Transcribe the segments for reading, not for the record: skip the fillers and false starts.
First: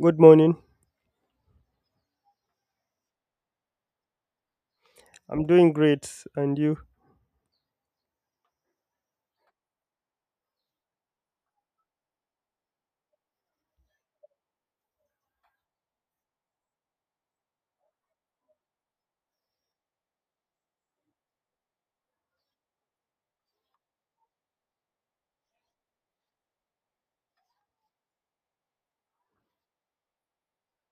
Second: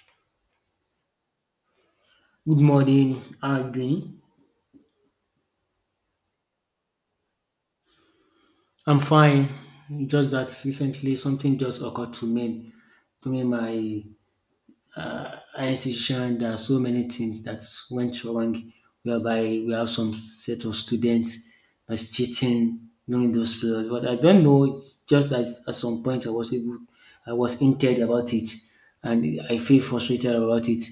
Good morning. Good morning. How are you doing? I'm doing great. And you? I'm fine. Just that recently something just occurred to me during my higher institution. There are so many things that went wrong, whereby we have some set of students that's cheating during those periods. But I don't know. It's just that at some point I was hinted about it, and I feel frustrated about it.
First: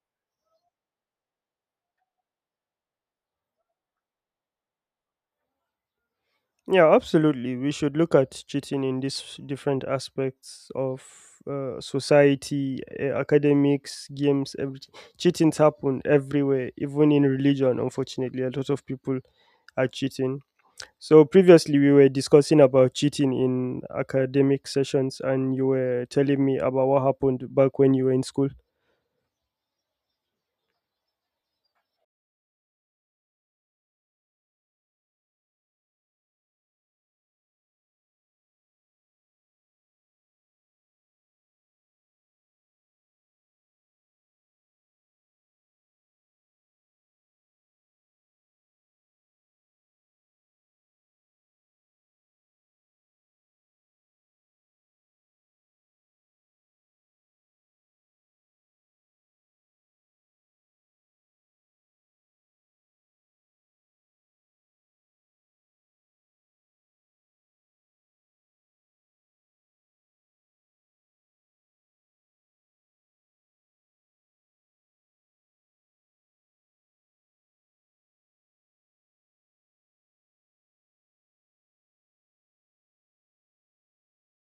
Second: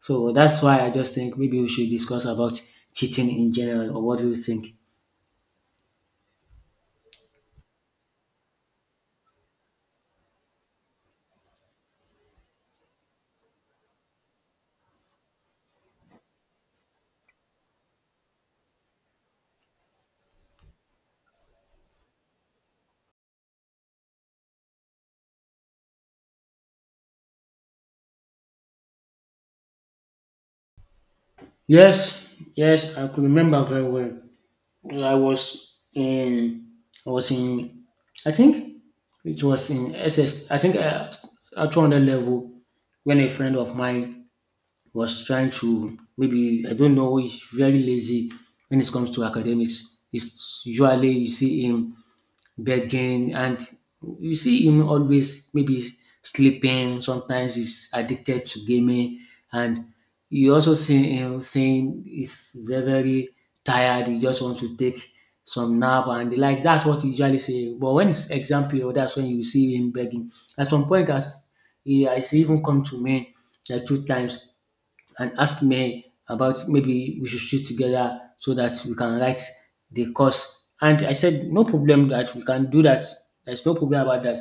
So that's why I just think maybe we should discuss about cheating in general, or what do you think? Yeah, absolutely. We should look at cheating in these different aspects of society, academics, games, everything. Cheatings happen everywhere, even in religion, unfortunately. A lot of people are cheating. So previously we were discussing about cheating in academic sessions, and you were telling me about what happened back when you were in school. Yes, yes, I could remember very well. I was in, I was in, I think it was in SS. I think at 200 level when a friend of mine was trying to, maybe I don't know, he's very lazy when it comes to academics. It's usually you see him begging, and you see him always maybe sleeping. Sometimes he's addicted to gaming, and you also see him saying he's very very tired. He just wants to take some nap and the like. That's what he usually say. But when it's exam period, that's when you see him begging. At some point, as he has even come to me like two times and asked me about maybe we should sit together so that we can write the course. And I said, no problem, that we can do that. There's no problem about that.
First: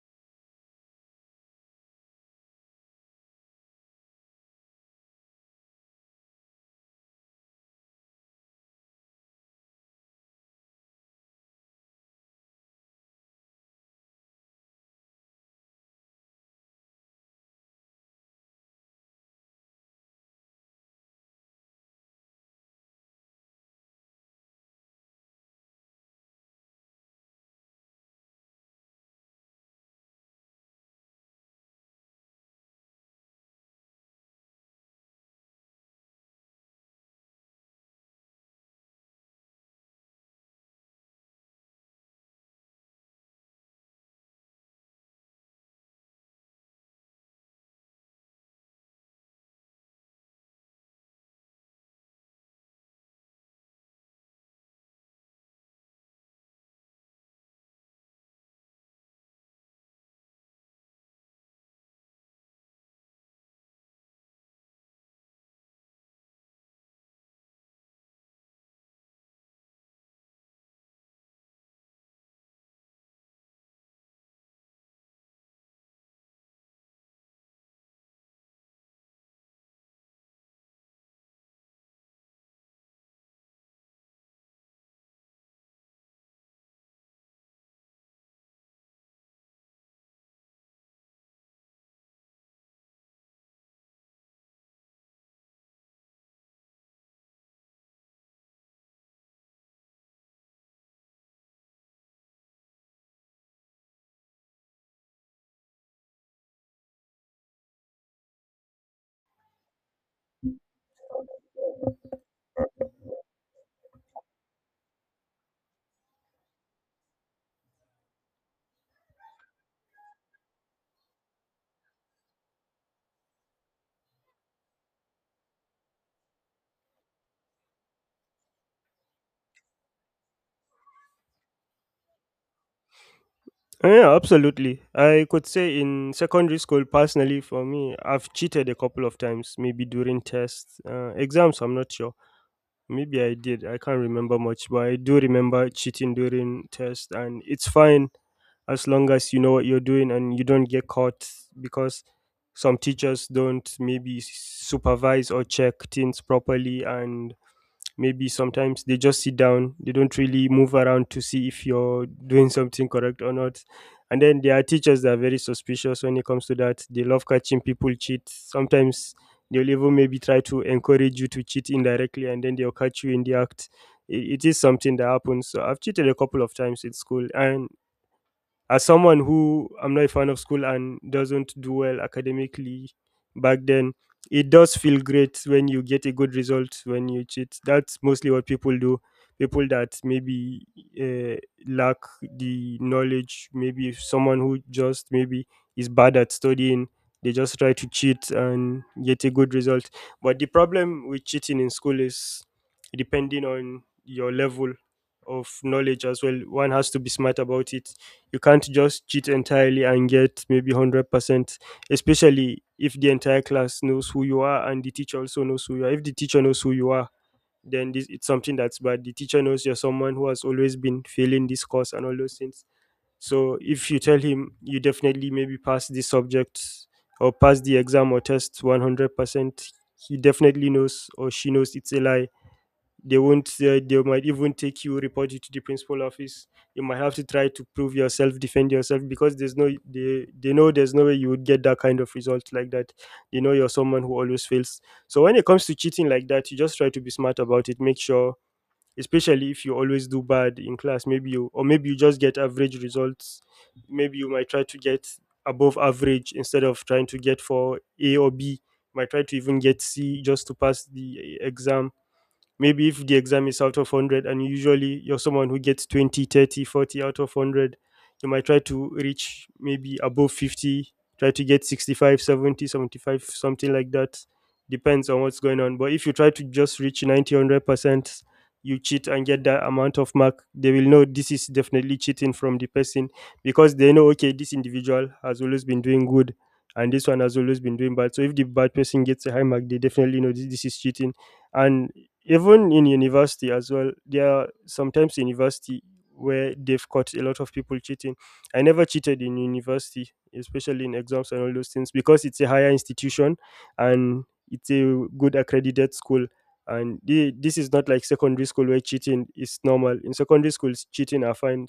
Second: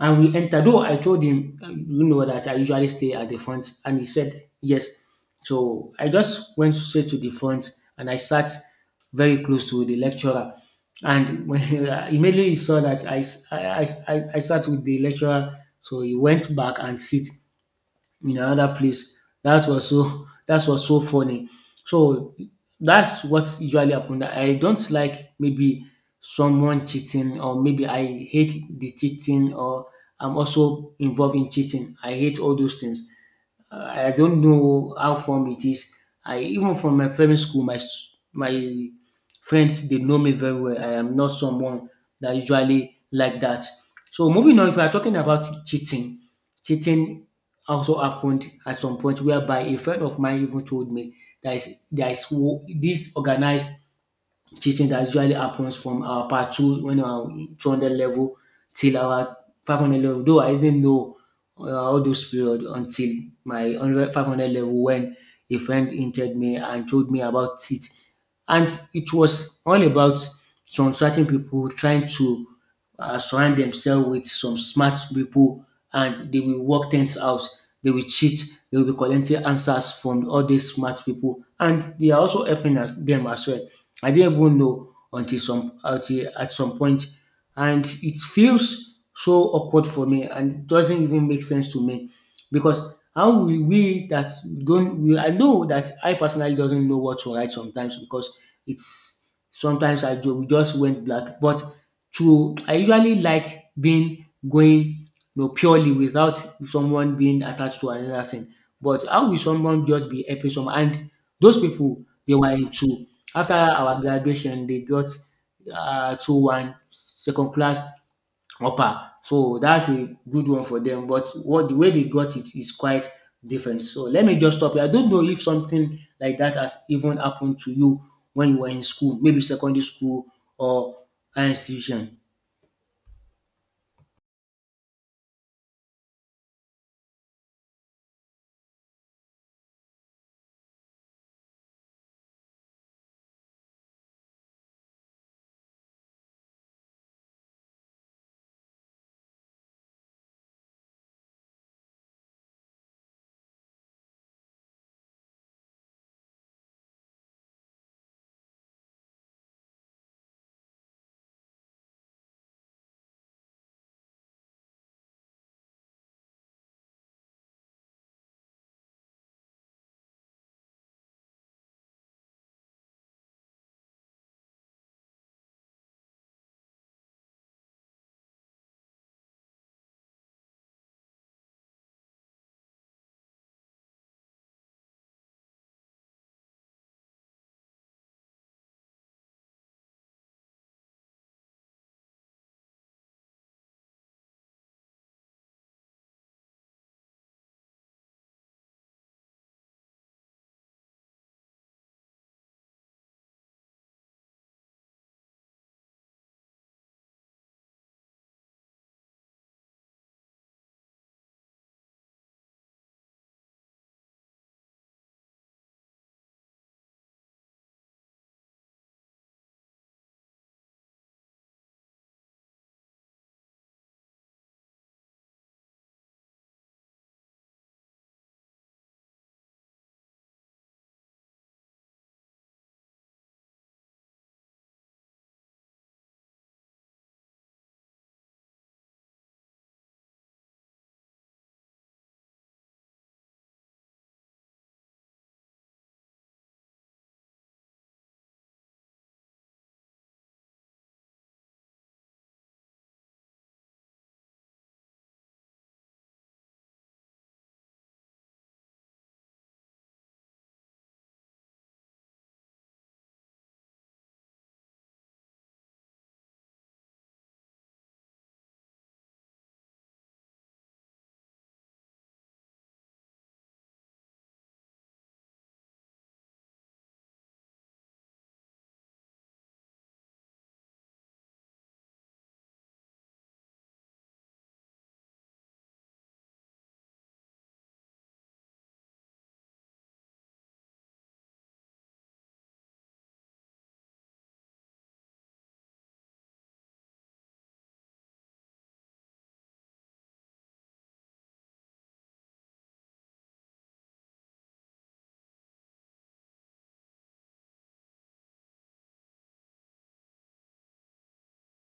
And we entered, though I told him, that I usually stay at the front. And he said, yes. So I just went straight to the front and I sat very close to the lecturer. And immediately he saw that I, s- I sat with the lecturer, so he went back and sit in another place. That was so funny. So that's what usually happen. I don't like maybe someone cheating, or maybe I hate the cheating, or I'm also involved in cheating. I hate all those things. I don't know how form it is. I even from my primary school, my friends, they know me very well. I am not someone that usually like that. So moving on, if we are talking about cheating, cheating also happened at some point whereby a friend of mine even told me that is, there is this organized teaching that usually happens from our part two when our 200 level till our 500 level. Though I didn't know, all those period until my 100, 500 level when a friend hinted me and told me about it. And it was all about some certain people trying to, surround themselves with some smart people and they will work things out. They will cheat. They will be collecting answers from all these smart people. And they are also helping us, them as well. I didn't even know until at some point, and it feels so awkward for me, and it doesn't even make sense to me, because how will we that don't we, I know that I personally doesn't know what to write sometimes, because it's sometimes I do, we just went black, but to I usually like being going, purely without someone being attached to another thing. But how will someone just be helping someone? And those people they were into, after our graduation, they got, 2:1 second class upper. So that's a good one for them. But what, the way they got it is quite different. So let me just stop here. I don't know if something like that has even happened to you when you were in school, maybe secondary school or higher institution. Yeah, absolutely. I could say in secondary school, personally, for me, I've cheated a couple of times, maybe during tests, exams, I'm not sure. Maybe I did. I can't remember much, but I do remember cheating during tests, and it's fine as long as you know what you're doing and you don't get caught, because some teachers don't maybe supervise or check things properly, and maybe sometimes they just sit down, they don't really move around to see if you're doing something correct or not. And then there are teachers that are very suspicious when it comes to that. They love catching people cheat sometimes. They'll even maybe try to encourage you to cheat indirectly, and then they'll catch you in the act. It is something that happens. So I've cheated a couple of times in school, and as someone who, I'm not a fan of school and doesn't do well academically back then, it does feel great when you get a good result when you cheat. That's mostly what people do. People that maybe uh, lack the knowledge, maybe if someone who just maybe is bad at studying, they just try to cheat and get a good result. But the problem with cheating in school is depending on your level of knowledge as well. One has to be smart about it. You can't just cheat entirely and get maybe 100%, especially if the entire class knows who you are and the teacher also knows who you are. If the teacher knows who you are, then it's something that's bad. The teacher knows you're someone who has always been failing this course and all those things. So if you tell him you definitely maybe pass this subject or pass the exam or test 100%, he definitely knows or she knows it's a lie. They won't, they might even take you, report you to the principal office. You might have to try to prove yourself, defend yourself, because there's no, they know there's no way you would get that kind of result like that. They know you're someone who always fails. So when it comes to cheating like that, you just try to be smart about it. Make sure, especially if you always do bad in class, maybe you, or maybe you just get average results, maybe you might try to get above average. Instead of trying to get for a or b, might try to even get c just to pass the exam. Maybe if the exam is out of 100 and usually you're someone who gets 20, 30, 40 out of 100, you might try to reach maybe above 50. Try to get 65, 70, 75, something like that, depends on what's going on. But if you try to just reach 90, 100%, you cheat and get that amount of mark, they will know this is definitely cheating from the person. Because they know, okay, this individual has always been doing good and this one has always been doing bad, so if the bad person gets a high mark, they definitely know this is cheating. And even in university as well, there are sometimes university where they've caught a lot of people cheating. I never cheated in university, especially in exams and all those things, because it's a higher institution and it's a good accredited school. And this is not like secondary school where cheating is normal. In secondary schools, cheating are fine.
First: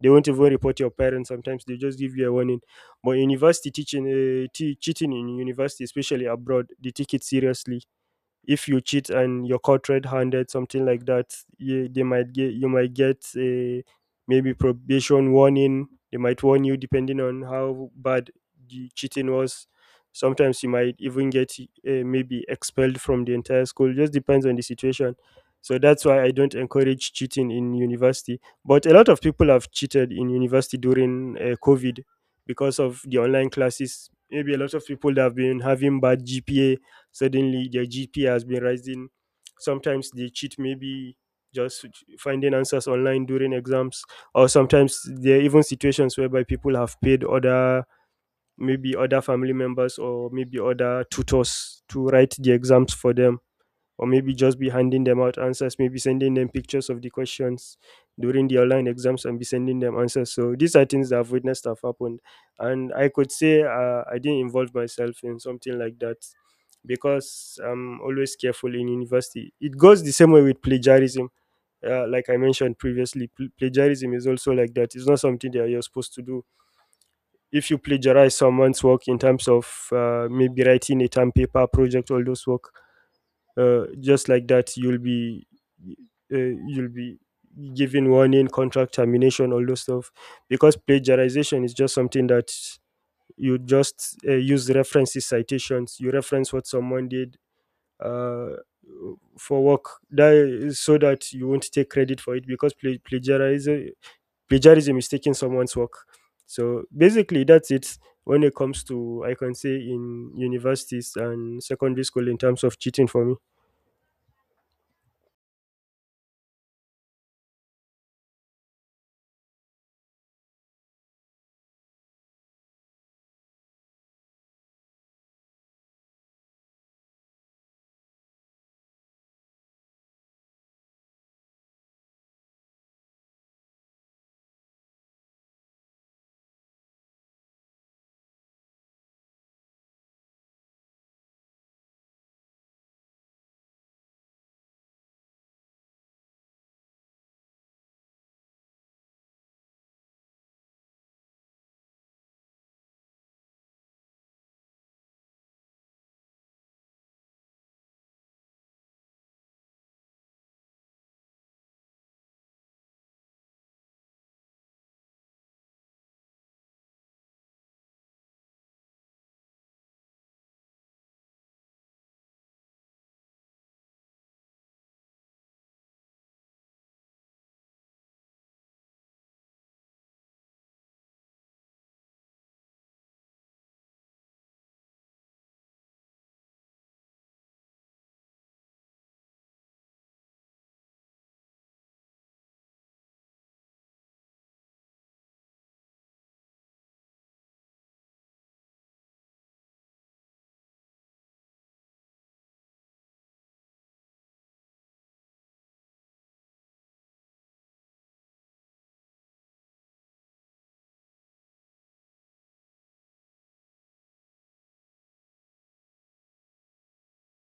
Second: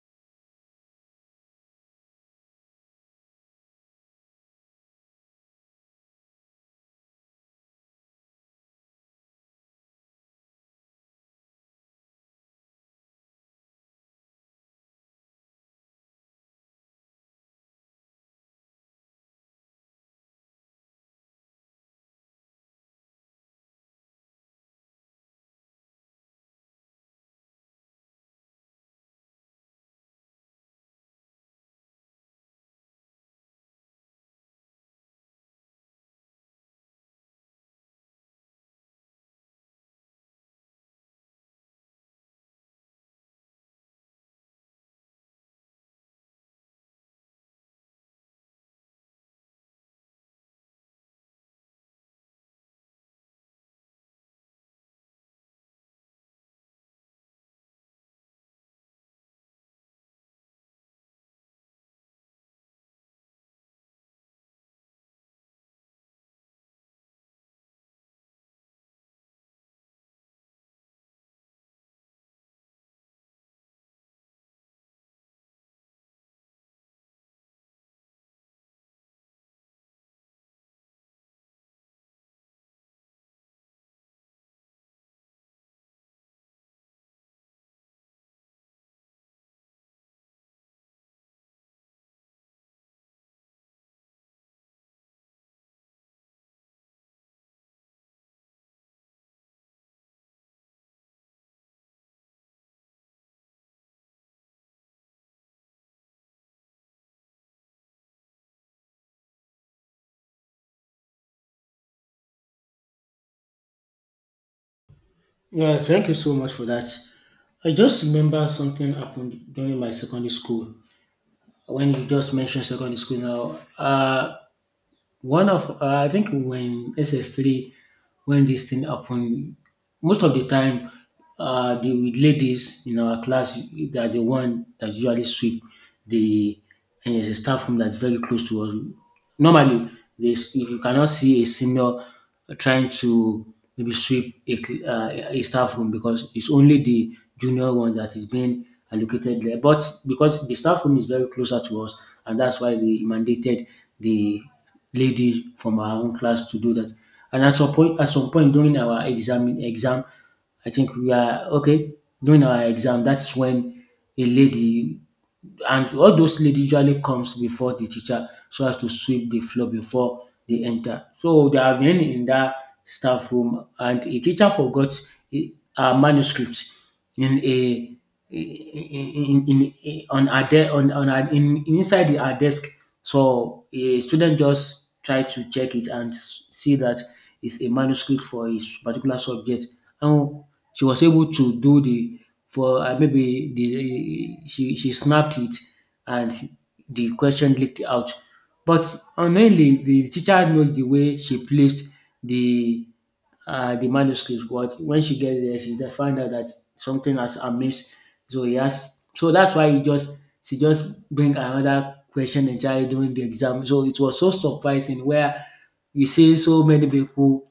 They won't even report your parents, sometimes they just give you a warning. But university teaching, cheating in university, especially abroad, they take it seriously. If you cheat and you're caught red-handed, something like that, they might get, you might get a maybe probation warning. They might warn you depending on how bad the cheating was. Sometimes you might even get maybe expelled from the entire school. Just depends on the situation. So that's why I don't encourage cheating in university. But a lot of people have cheated in university during COVID, because of the online classes. Maybe a lot of people that have been having bad GPA, suddenly their GPA has been rising. Sometimes they cheat, maybe just finding answers online during exams, or sometimes there are even situations whereby people have paid other, maybe other family members or maybe other tutors, to write the exams for them, or maybe just be handing them out answers, maybe sending them pictures of the questions during the online exams and be sending them answers. So these are things that I've witnessed have happened. And I could say, I didn't involve myself in something like that, because I'm always careful in university. It goes the same way with plagiarism. Like I mentioned previously, plagiarism is also like that. It's not something that you're supposed to do. If you plagiarize someone's work in terms of, maybe writing a term paper, project, all those work, just like that you'll be given warning, contract termination, all those stuff, because plagiarization is just something that you just use references, citations, you reference what someone did uh, for work, that is, so that you won't take credit for it. Because plagiarism is taking someone's work. So basically that's it when it comes to, I can say, in universities and secondary school in terms of cheating for me. Yeah, thank you so much for that. I just remember something happened during my secondary school. When you just mentioned secondary school now, One of I think when SS3, when this thing happened, most of the time, the ladies in our class, they are the one that usually sweep the, and there's a staff room that's very close to us. Normally, this, if you cannot see a senior trying to maybe sweep a staff room, because it's only the junior one that is being allocated there. But because the staff room is very closer to us, and that's why they mandated the lady from our own class to do that. And at some point during our exam, I think we are okay during our exam. That's when a lady and all those lady usually comes before the teacher so as to sweep the floor before they enter. So they have been in that staff room, and a teacher forgot a- her manuscript in a in, in on her de- on her, in, inside her desk. So a student just tried to check it and see that it's a manuscript for his particular subject. And she was able to, do the for maybe the she snapped it, and the question leaked out. But unknowingly, the teacher knows the way she placed the the manuscript. But when she gets there, she just find out that something has amiss. So, he has so that's why, he just she just bring another question entirely during the exam. So it was so surprising, where you see so many people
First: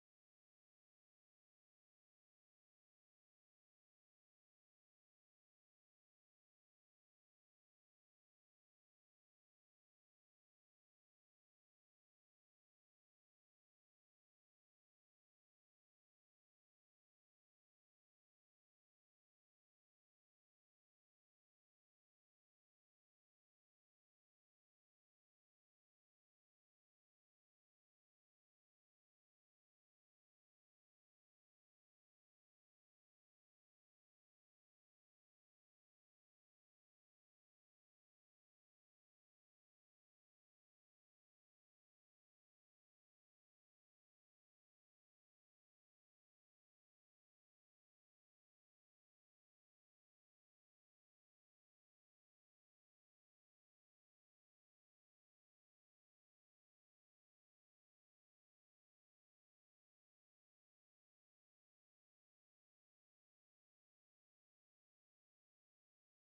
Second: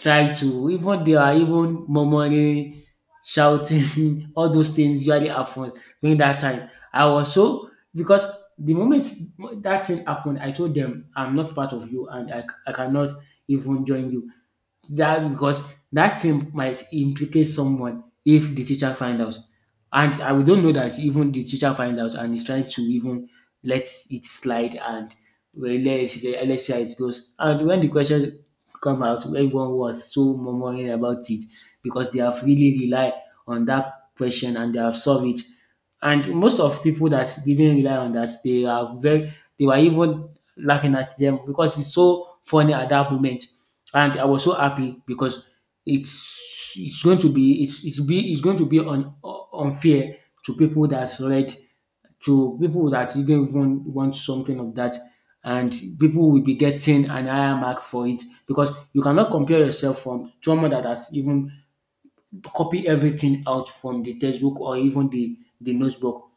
try to even they are even murmuring, shouting, all those things usually happen during that time. I was so, because the moment that thing happened, I told them I'm not part of you, and I cannot even join you, that because that thing might implicate someone if the teacher find out. And I we don't know that, even the teacher find out and is trying to even let it slide, and, well, let's see how it goes. And when the question come out, everyone was so murmuring about it, because they have really relied on that question and they have solved it. And most of people that didn't rely on that, they are very they were even laughing at them, because it's so funny at that moment. And I was so happy, because it's going to be it's be it's going to be unfair to people that read, to people that didn't even want something of that, and people will be getting an higher mark for it, because you cannot compare yourself from someone that has even copied everything out from the textbook or even the notebook,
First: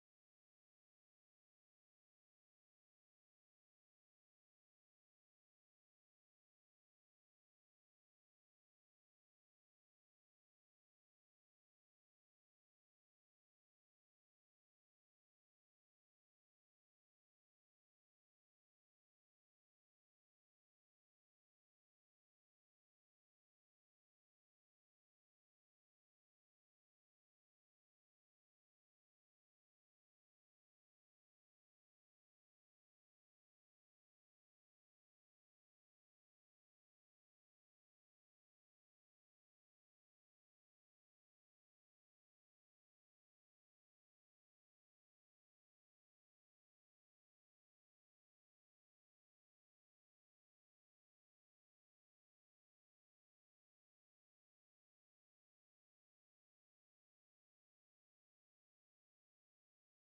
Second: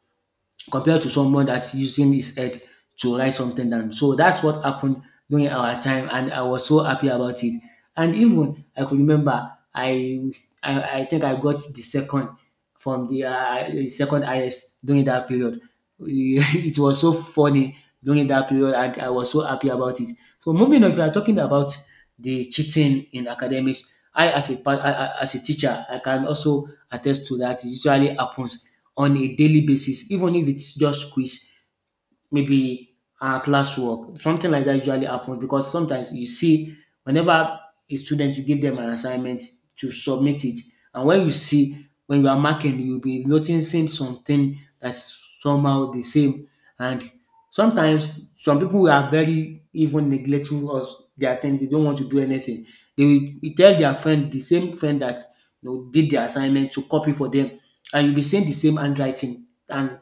compared to someone that's using his head to write something down. So that's what happened during our time, and I was so happy about it. And even I could remember, I think I got the second from the second highest during that period. It was so funny during that period, and I was so happy about it. So moving on, if you are talking about the cheating in academics, I as a pa- I- as a teacher, I can also attest to that. It usually happens on a daily basis, even if it's just quiz, maybe classwork, something like that usually happens, because sometimes you see, whenever a student, you give them an assignment to submit it, and when you are marking, you'll be noticing something that's somehow the same. And sometimes some people are very even neglectful of their things, they don't want to do anything. They will tell their friend, the same friend that, did the assignment, to copy for them, and you'll be seeing the same handwriting. And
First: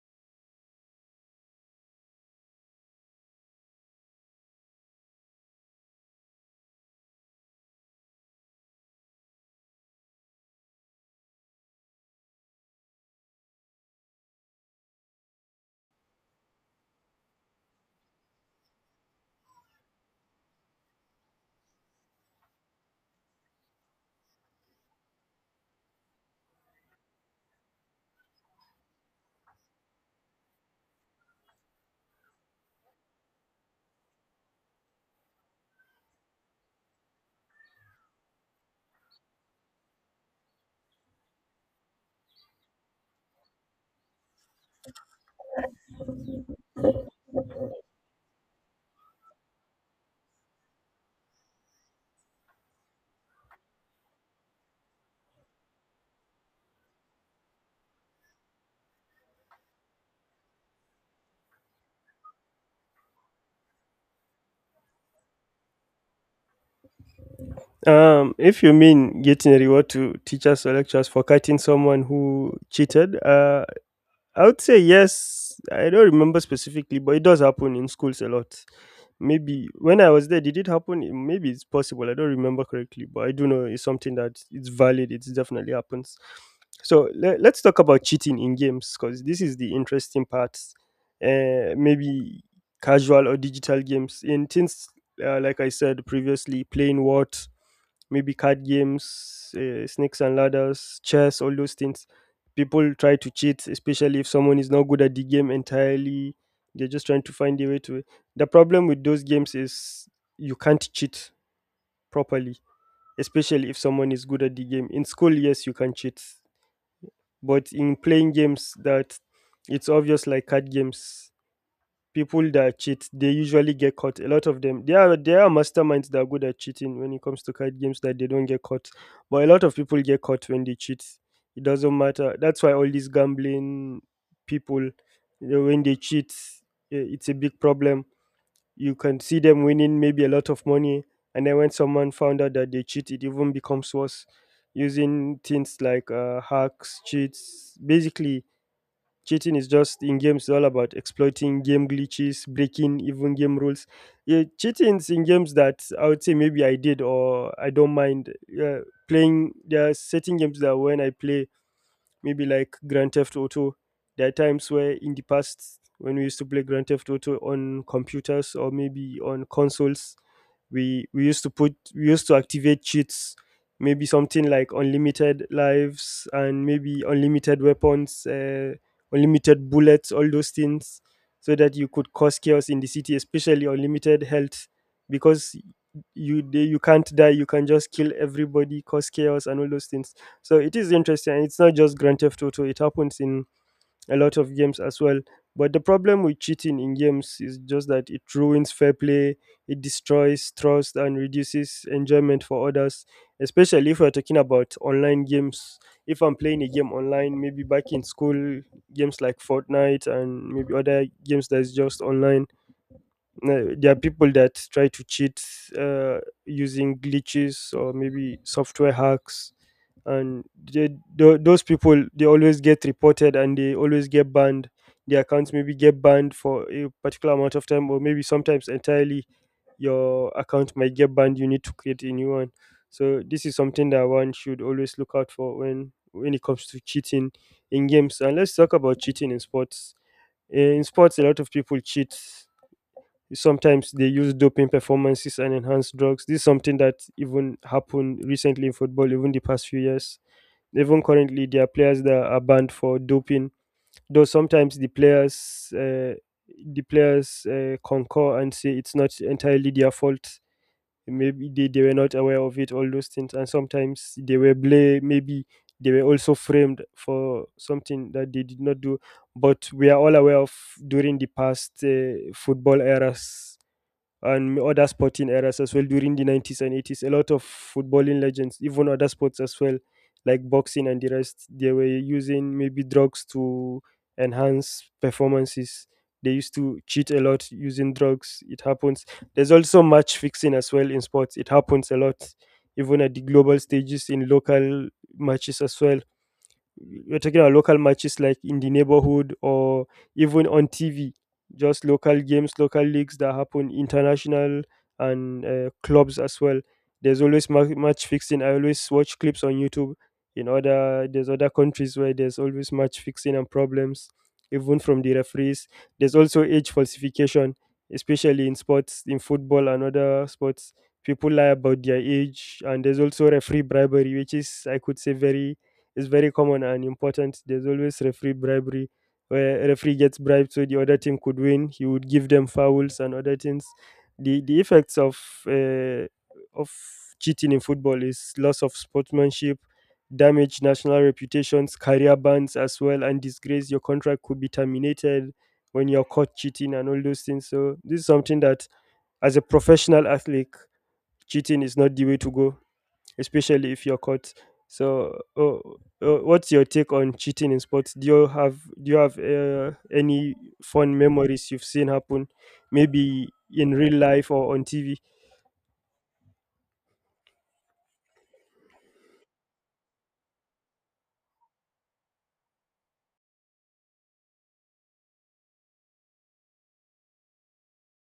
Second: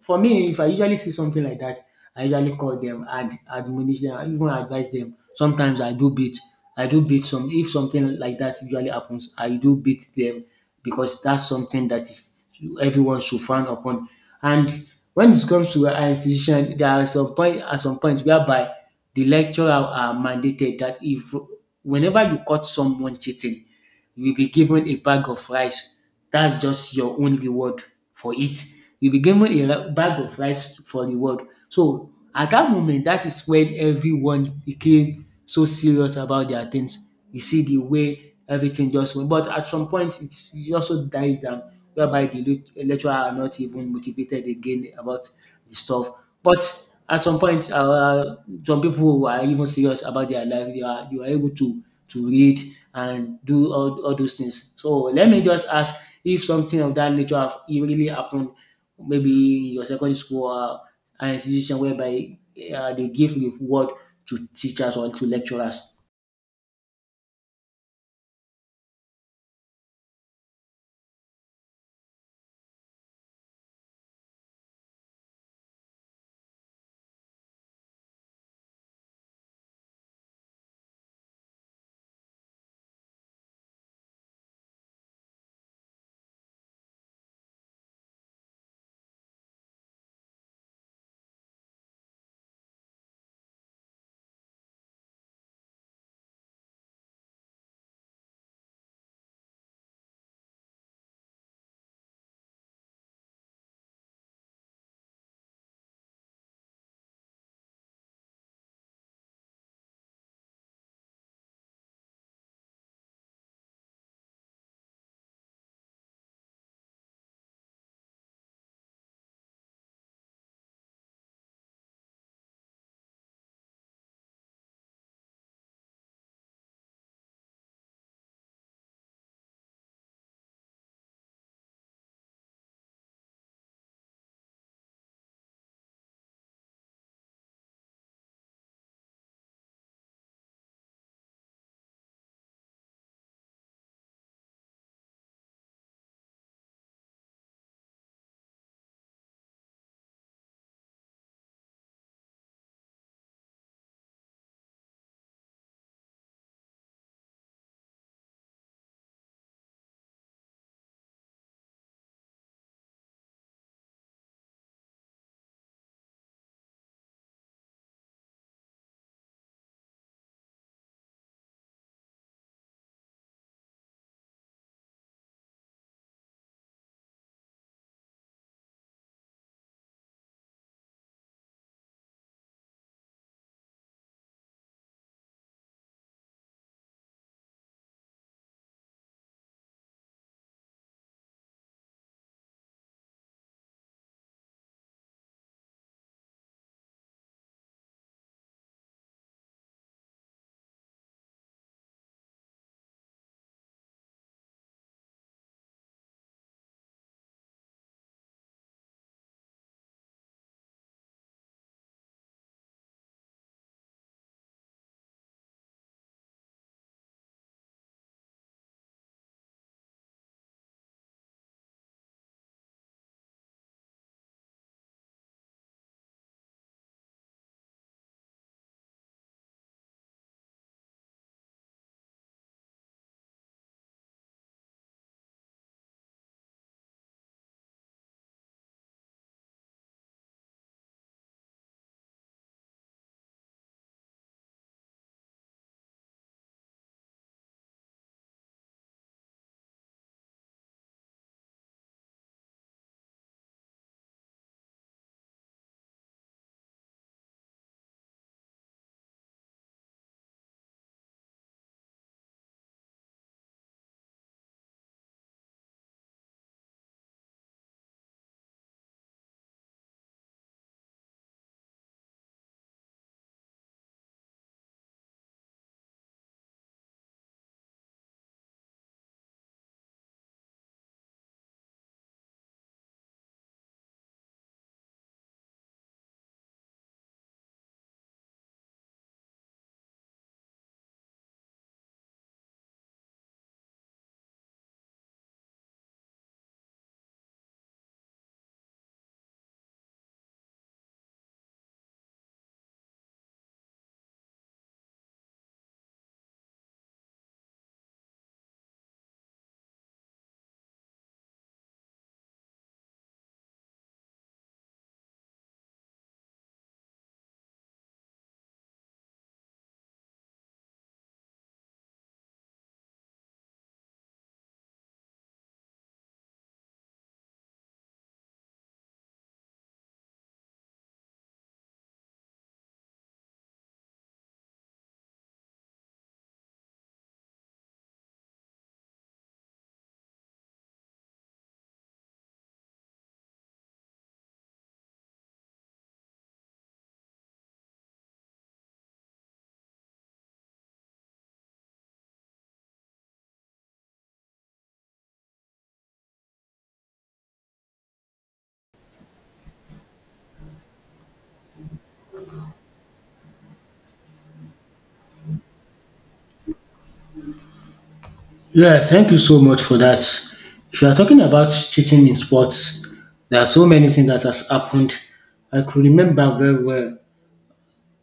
for me, if I usually see something like that, I usually call them and admonish them, I even advise them. Sometimes, I do beat some. If something like that usually happens, I do beat them, because that's something that is, everyone should frown upon. And when it comes to our institution, there are some point whereby the lecturer are mandated that if, whenever you caught someone cheating, you will be given a bag of rice. That's just your own reward for it. You'll be given a bag of rice for reward. So at that moment, that is when everyone became so serious about their things. You see the way everything just went. But at some point, it also dies down, whereby the lecturer are not even motivated again about the stuff. But at some point, some people who are even serious about their life, you are able to read and do all those things. So let me just ask, if something of that nature have it really happened, maybe in your secondary school or an institution whereby, they give reward to teachers or to lecturers. If you mean getting a reward to teachers or lecturers for catching someone who cheated, I would say yes. I don't remember specifically, but it does happen in schools a lot. Maybe when I was there, did it happen? Maybe it's possible. I don't remember correctly, but I do know it's something that it's valid. It definitely happens. So let's talk about cheating in games, because this is the interesting part. Maybe casual or digital games in things, like I said previously, playing what, maybe card games, snakes and ladders, chess, all those things. People try to cheat, especially if someone is not good at the game entirely. They're just trying to find a way to. The problem with those games is you can't cheat properly, especially if someone is good at the game. In school, yes, you can cheat, but in playing games that it's obvious, like card games, people that cheat, they usually get caught. A lot of them, there are masterminds that are good at cheating when it comes to card games, that they don't get caught. But a lot of people get caught when they cheat. It doesn't matter. That's why all these gambling people, you know, when they cheat, eh, it's a big problem. You can see them winning maybe a lot of money, and then when someone found out that they cheat, it even becomes worse. Using things like hacks, cheats, basically cheating is just in games all about exploiting game glitches, breaking even game rules. Yeah, cheating in games, that I would say maybe I did or I don't mind. Yeah, playing, there are certain games that when I play, maybe like Grand Theft Auto. There are times where in the past when we used to play Grand Theft Auto on computers or maybe on consoles, we used to activate cheats, maybe something like unlimited lives, and maybe unlimited weapons, unlimited bullets, all those things, so that you could cause chaos in the city, especially unlimited health, because you can't die, you can just kill everybody, cause chaos and all those things. So it is interesting. It's not just Grand Theft Auto. It happens in a lot of games as well. But the problem with cheating in games is just that it ruins fair play, it destroys trust, and reduces enjoyment for others. Especially if we're talking about online games. If I'm playing a game online, maybe back in school, games like Fortnite and maybe other games that's just online, there are people that try to cheat uh, using glitches or maybe software hacks, and they, those people, they always get reported and they always get banned. Their accounts maybe get banned for a particular amount of time or maybe sometimes entirely. Your account might get banned, you need to create a new one. So this is something that one should always look out for when it comes to cheating in games. And let's talk about cheating in sports. In sports, a lot of people cheat. Sometimes they use doping performances and enhanced drugs. This is something that even happened recently in football, even the past few years. Even currently, there are players that are banned for doping. Though sometimes the players, concur and say it's not entirely their fault. Maybe they were not aware of it, all those things, and sometimes they were blamed. Maybe they were also framed for something that they did not do, but we are all aware of, during the past football eras and other sporting eras as well, during the 90s and 80s. A lot of footballing legends, even other sports as well, like boxing and the rest, they were using maybe drugs to enhance performances. They used to cheat a lot using drugs. It happens. There's also match fixing as well in sports. It happens a lot, even at the global stages, in local matches as well. We're talking about local matches like in the neighborhood or even on TV, just local games, local leagues that happen, international and clubs as well. There's always match fixing. I always watch clips on YouTube. In other, there's other countries where there's always match fixing and problems, even from the referees. There's also age falsification, especially in sports, in football and other sports. People lie about their age, and there's also referee bribery, which is, I could say, very is very common and important. There's always referee bribery where a referee gets bribed so the other team could win. He would give them fouls and other things. The effects of uh, of cheating in football is loss of sportsmanship, damage national reputations, career bans as well, and disgrace. Your contract could be terminated when you're caught cheating and all those things. So this is something that, as a professional athlete, cheating is not the way to go, especially if you're caught. So, what's your take on cheating in sports? Do you have any fun memories you've seen happen, maybe in real life or on TV? Yeah, thank you so much for that. If you are talking about cheating in sports, there are so many things that has happened. I could remember very well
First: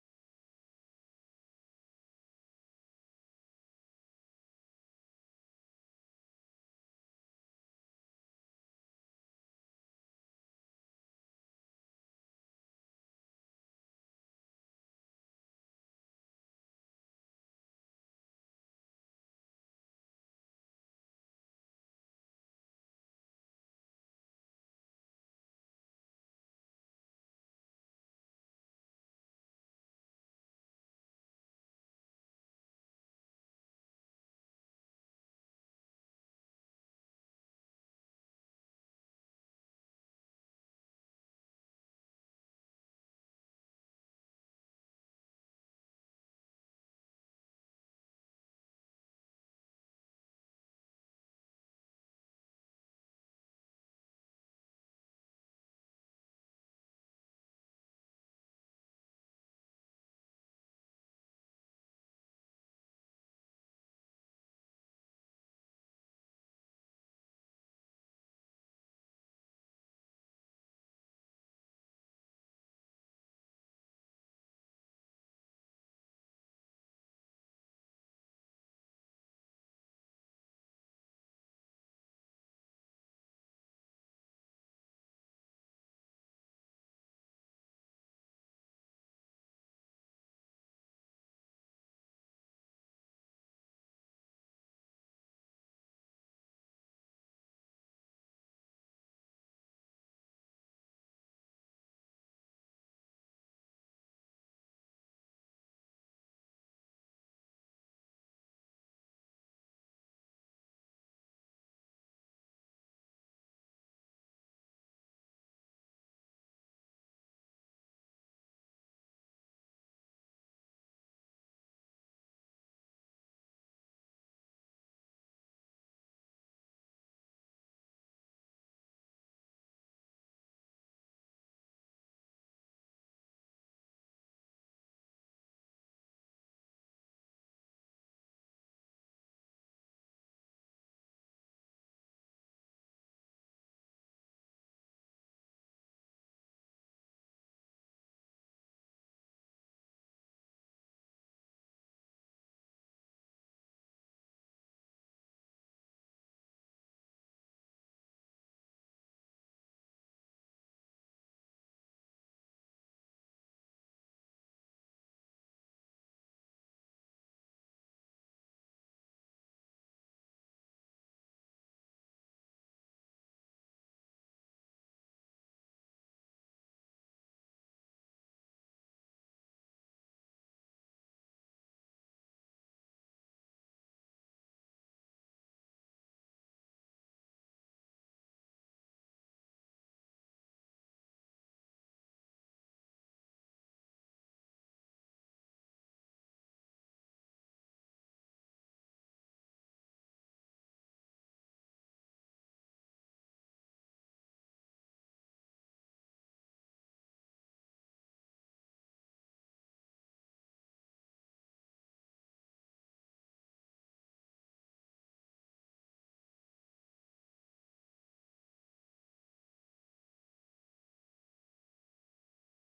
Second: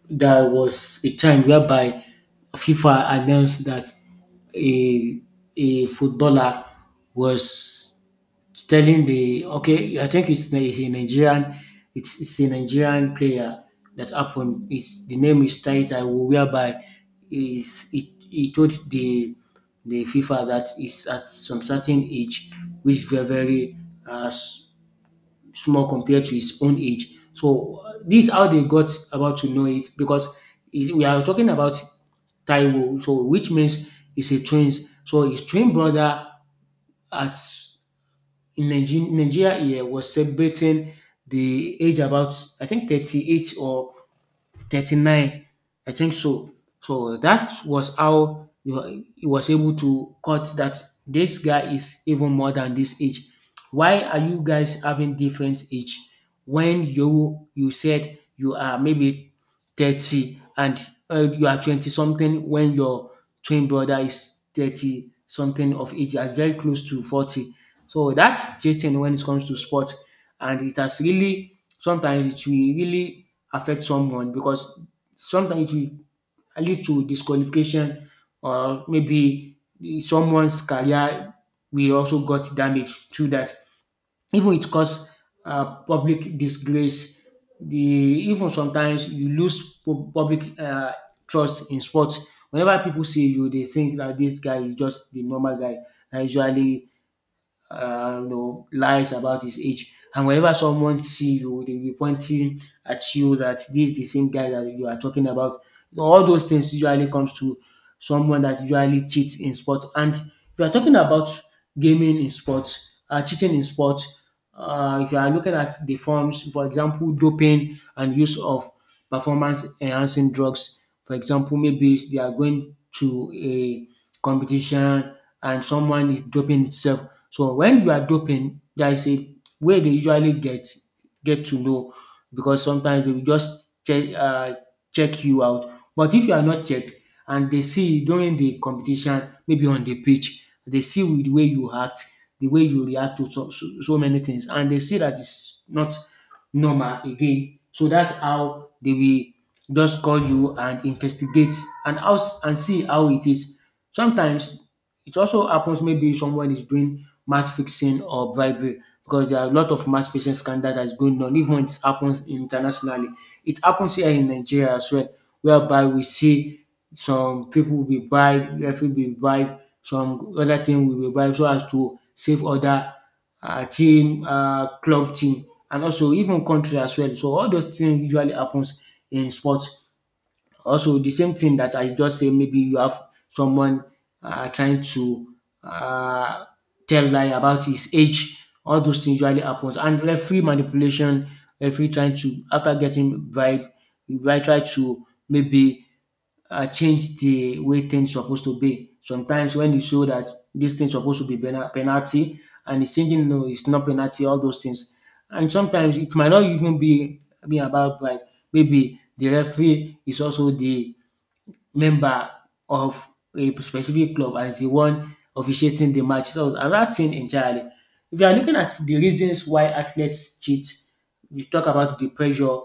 there was a time whereby FIFA announced that a a footballer was telling the okay, I think he's a Nigerian, it's a Nigerian player that happened. It's, the name is Taita, whereby is it he told the FIFA that is at some certain age, which is very uh, s- small compared to his own age. So this is how they got about to know it because we are talking about Taiwo, so which means he's a twins. So his twin brother at in Nigeria here was celebrating the age about I think 38 or 39. I think so. So that was how he was able to cut that. This guy is even more than this age. Why are you guys having different age when you said you are maybe 30 and you are 20 something when your twin brother is 30 something of age, that's very close to 40. So that's cheating when it comes to sports, and it has really sometimes it will really affect someone because sometimes it will lead to disqualification or maybe someone's career will also got damaged through that. Even it cause public disgrace. The even sometimes you lose public trust in sports. Whenever people see you, they think that this guy is just the normal guy. And usually you know, lies about his age. And whenever someone see you, they will be pointing at you that this is the same guy that you are talking about. You know, all those things usually comes to someone that usually cheats in sports. And if you are talking about gaming in sports, cheating in sports, if you are looking at the forms, for example, doping and use of performance enhancing drugs. For example, maybe they are going to a competition and someone is doping itself. So when you are doping, there is a way they usually get to know because sometimes they will just check you out. But if you are not checked and they see during the competition, maybe on the pitch, they see with the way you act, the way you react to so many things and they see that it's not normal again. So that's how they will just call you and investigate and how and see how it is. Sometimes it also happens maybe someone is doing match fixing or bribery because there are a lot of match fixing scandal that's going on. Even when it happens internationally, it happens here in Nigeria as well, whereby we see some people will be bribed, referee will be bribed, some other team will be bribed so as to save other team, club team, and also even country as well. So all those things usually happens in sport. Also, the same thing that I just say, maybe you have someone trying to uh, tell lie about his age. All those things usually happens. And referee manipulation, referee trying to after getting bribe, he might try to maybe change the way things supposed to be. Sometimes when you show that this thing supposed to be penalty and it's changing, no, it's not penalty. All those things. And sometimes it might not even be about like maybe the referee is also the member of a specific club and is the one officiating the match. So it's another thing entirely. If you are looking at the reasons why athletes cheat, you talk about the pressure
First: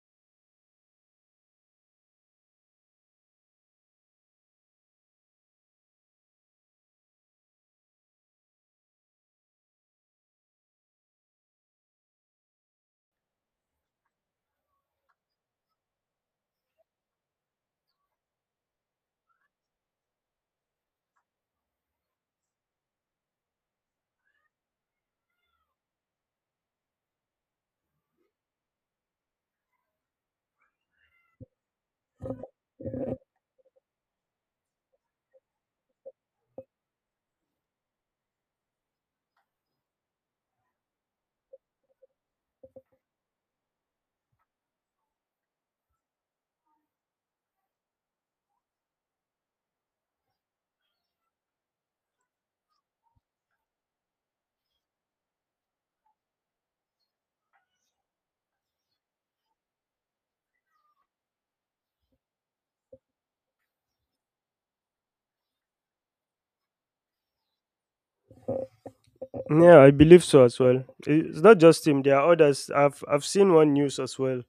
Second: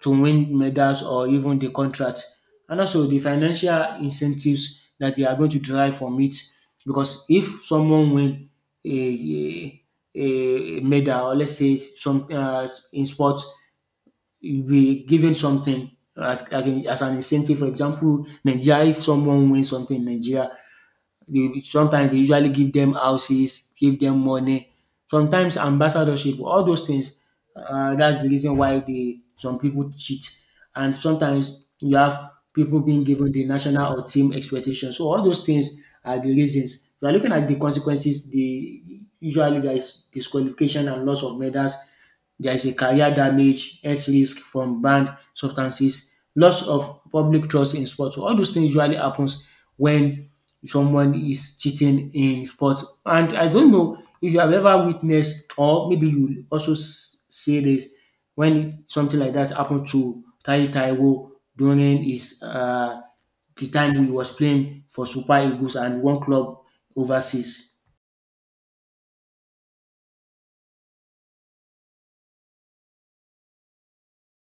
to win medals or even the contracts, and also the financial incentives that they are going to derive from it. Because if someone win a a medal, or let's say some in sport, you'll be given something as an incentive. For example, Nigeria, if someone wins something in Nigeria, they sometimes they usually give them houses, give them money. Sometimes ambassadorship, all those things dats de reason why dey some people cheat and sometimes you have people being given the national or team expectation. So all those things are the reasons. We are looking at the consequences, the usually there is disqualification and loss of medals, there is a career damage, health risk from banned substances, loss of public trust in sports. So all those things usually happens when someone is cheating in sports. And I don't know if you have ever witnessed, or maybe you also see this when something like that happened to Taiwo during his the time he was playing for Super Eagles and one club overseas. Yeah, I believe so as well. It's not just him. There are others. I've seen one news as well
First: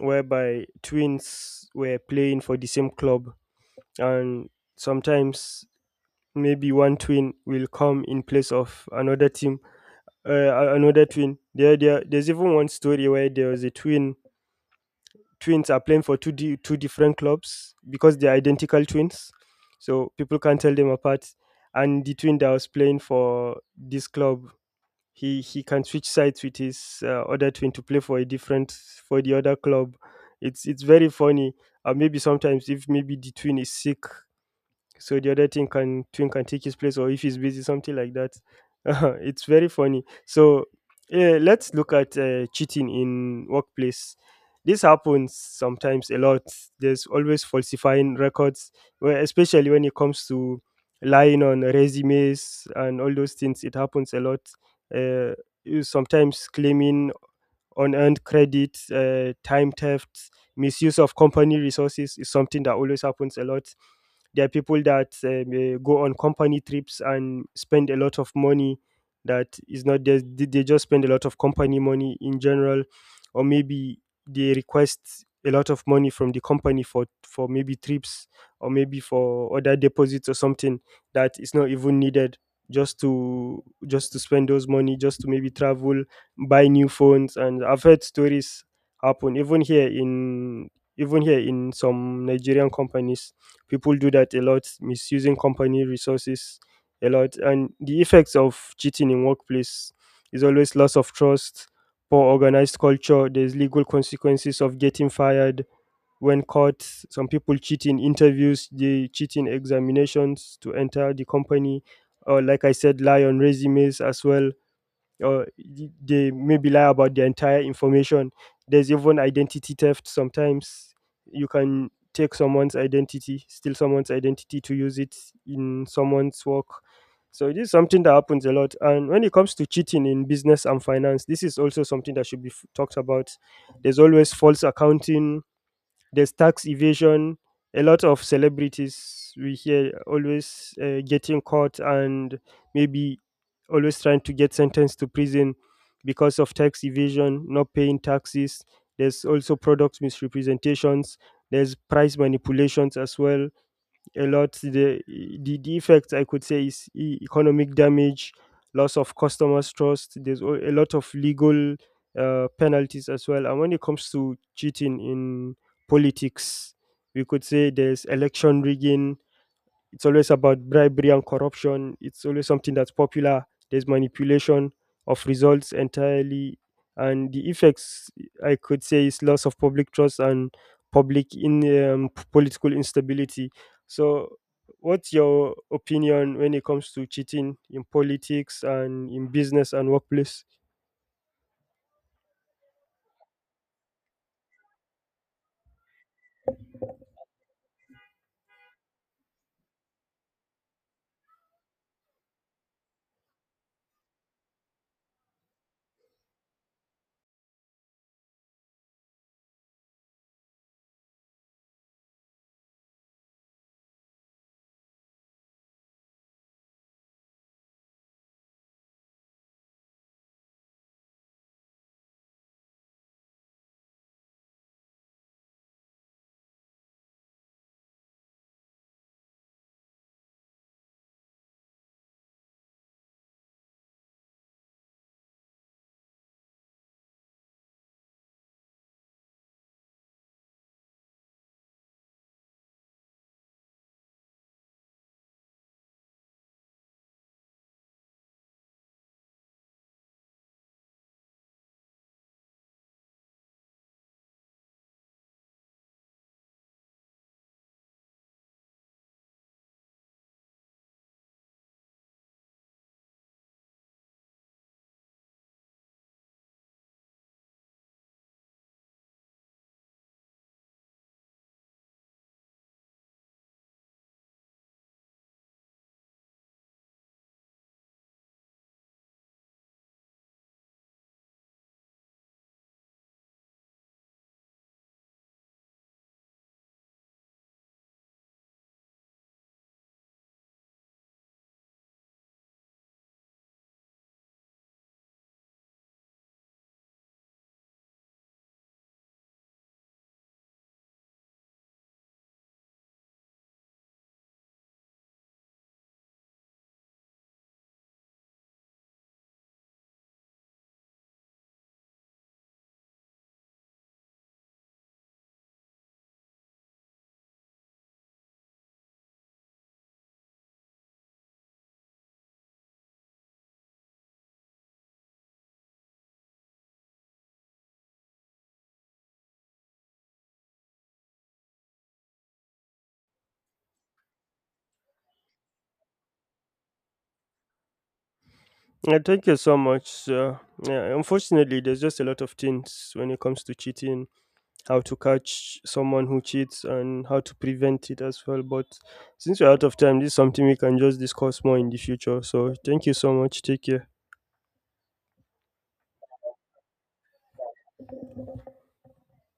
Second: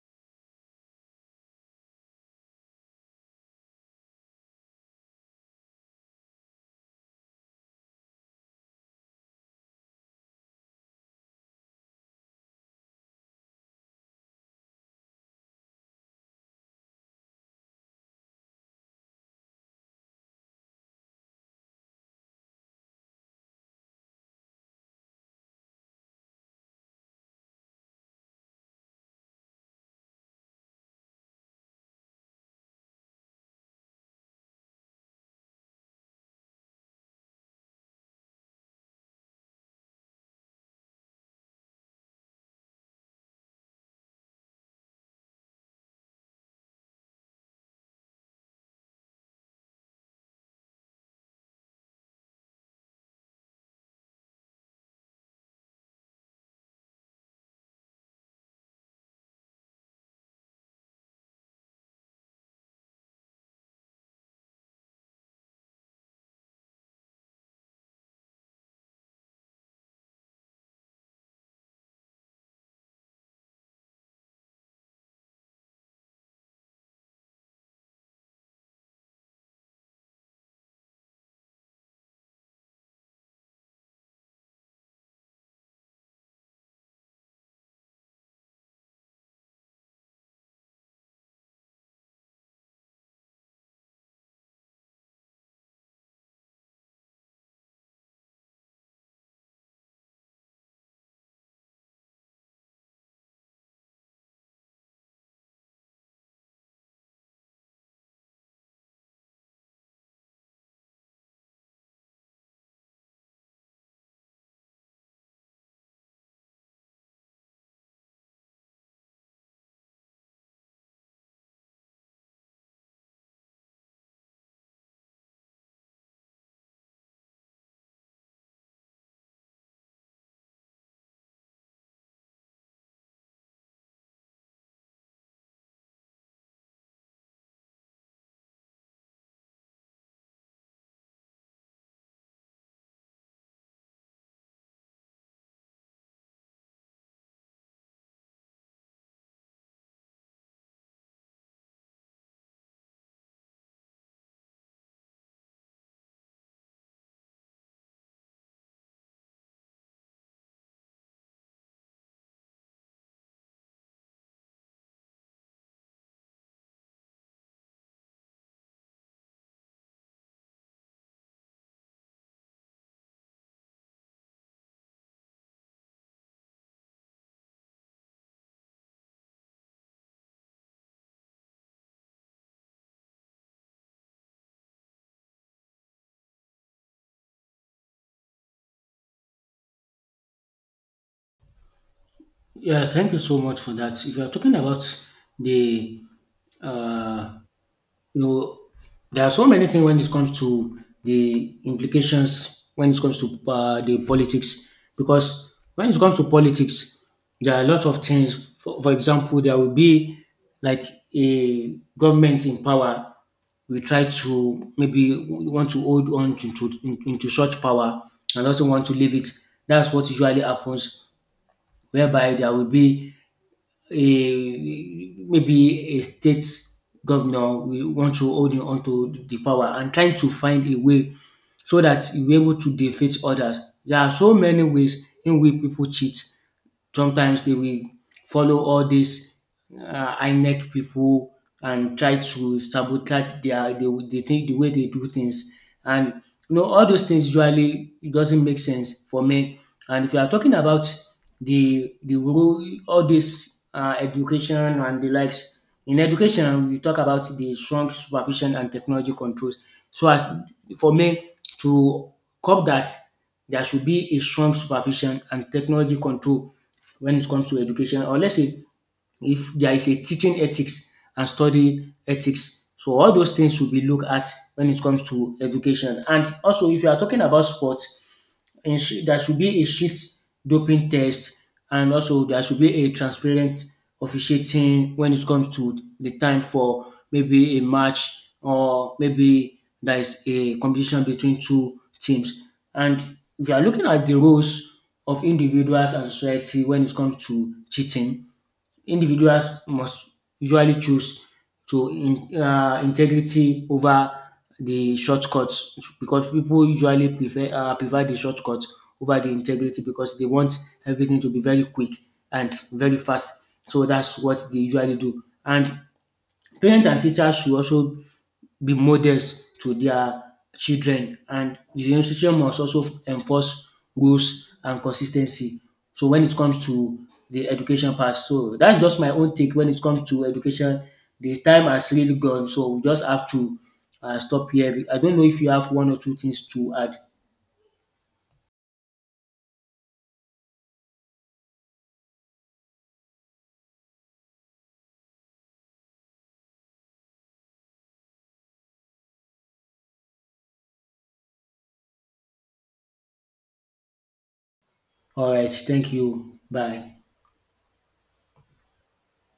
whereby twins were playing for the same club, and sometimes maybe one twin will come in place of another team, another twin. There's even one story where there was a twin. Twins are playing for two different clubs because they're identical twins, so people can't tell them apart. And the twin that was playing for this club, he can switch sides with his other twin to play for a different, for the other club. It's very funny. Maybe sometimes if maybe the twin is sick, so the other thing can twin can take his place, or if he's busy, something like that. It's very funny. So yeah, let's look at cheating in workplace. This happens sometimes a lot. There's always falsifying records, where especially when it comes to lying on resumes and all those things, it happens a lot. uh, you sometimes claiming unearned credit, time theft, misuse of company resources is something that always happens a lot. There are people that go on company trips and spend a lot of money that is not there. They just spend a lot of company money in general, or maybe they request a lot of money from the company for maybe trips or maybe for other deposits or something that is not even needed, just to spend those money, just to maybe travel, buy new phones. And I've heard stories happen even here in some Nigerian companies. People do that a lot, misusing company resources a lot. And the effects of cheating in workplace is always loss of trust, poor organized culture. There's legal consequences of getting fired when caught. Some people cheat in interviews, they cheat in examinations to enter the company. Or, like I said, lie on resumes as well, or they maybe lie about their entire information. There's even identity theft sometimes. You can take someone's identity, steal someone's identity to use it in someone's work. So it is something that happens a lot. And when it comes to cheating in business and finance, this is also something that should be talked about. There's always false accounting, there's tax evasion. A lot of celebrities we hear always getting caught and maybe always trying to get sentenced to prison because of tax evasion, not paying taxes. There's also product misrepresentations. There's price manipulations as well a lot. The effect I could say is economic damage, loss of customers' trust. There's a lot of legal penalties as well. And when it comes to cheating in politics, we could say there's election rigging, it's always about bribery and corruption. It's always something that's popular. There's manipulation of results entirely. And the effects, I could say, is loss of public trust and public in political instability. So, what's your opinion when it comes to cheating in politics and in business and workplace? Yeah, thank you so much for that. If you are talking about the uh, you know, there are so many things when it comes to the implications when it comes to the politics because when it comes to politics there are a lot of things for example there will be like a government in power will try to maybe want to hold on into such power and also want to leave it, that's what usually happens whereby there will be a maybe a state governor will want to hold on to the power and trying to find a way so that you will be able to defeat others. There are so many ways in which people cheat. Sometimes they will follow all these INEC people and try to sabotage their they think the way they do things and you know all those things usually it doesn't make sense for me. And if you are talking about the role all this education and the likes, in education we talk about the strong supervision and technology controls so as for me to curb that there should be a strong supervision and technology control when it comes to education. Or let's say if there is a teaching ethics and study ethics. So all those things should be looked at when it comes to education. And also if you are talking about sports, there should be a strict doping test and also there should be a transparent officiating when it comes to the time for maybe a match or maybe there is a competition between two teams. And if you are looking at the roles of individuals and society when it comes to cheating, individuals must usually choose to integrity over the shortcuts because people usually prefer prefer the shortcut over the integrity because they want everything to be very quick and very fast. So that's what they usually do. And parents and teachers should also be models to their children, and the institution must also enforce rules and consistency. So when it comes to the education part, so that's just my own take when it comes to education. The time has really gone, so we just have to stop here. I don't know if you have one or two things to add. Yeah, thank you so much. Yeah, unfortunately, there's just a lot of things when it comes to cheating, how to catch someone who cheats, and how to prevent it as well. But since we're out of time, this is something we can just discuss more in the future. So thank you so much. Take care. All right, thank you. Bye.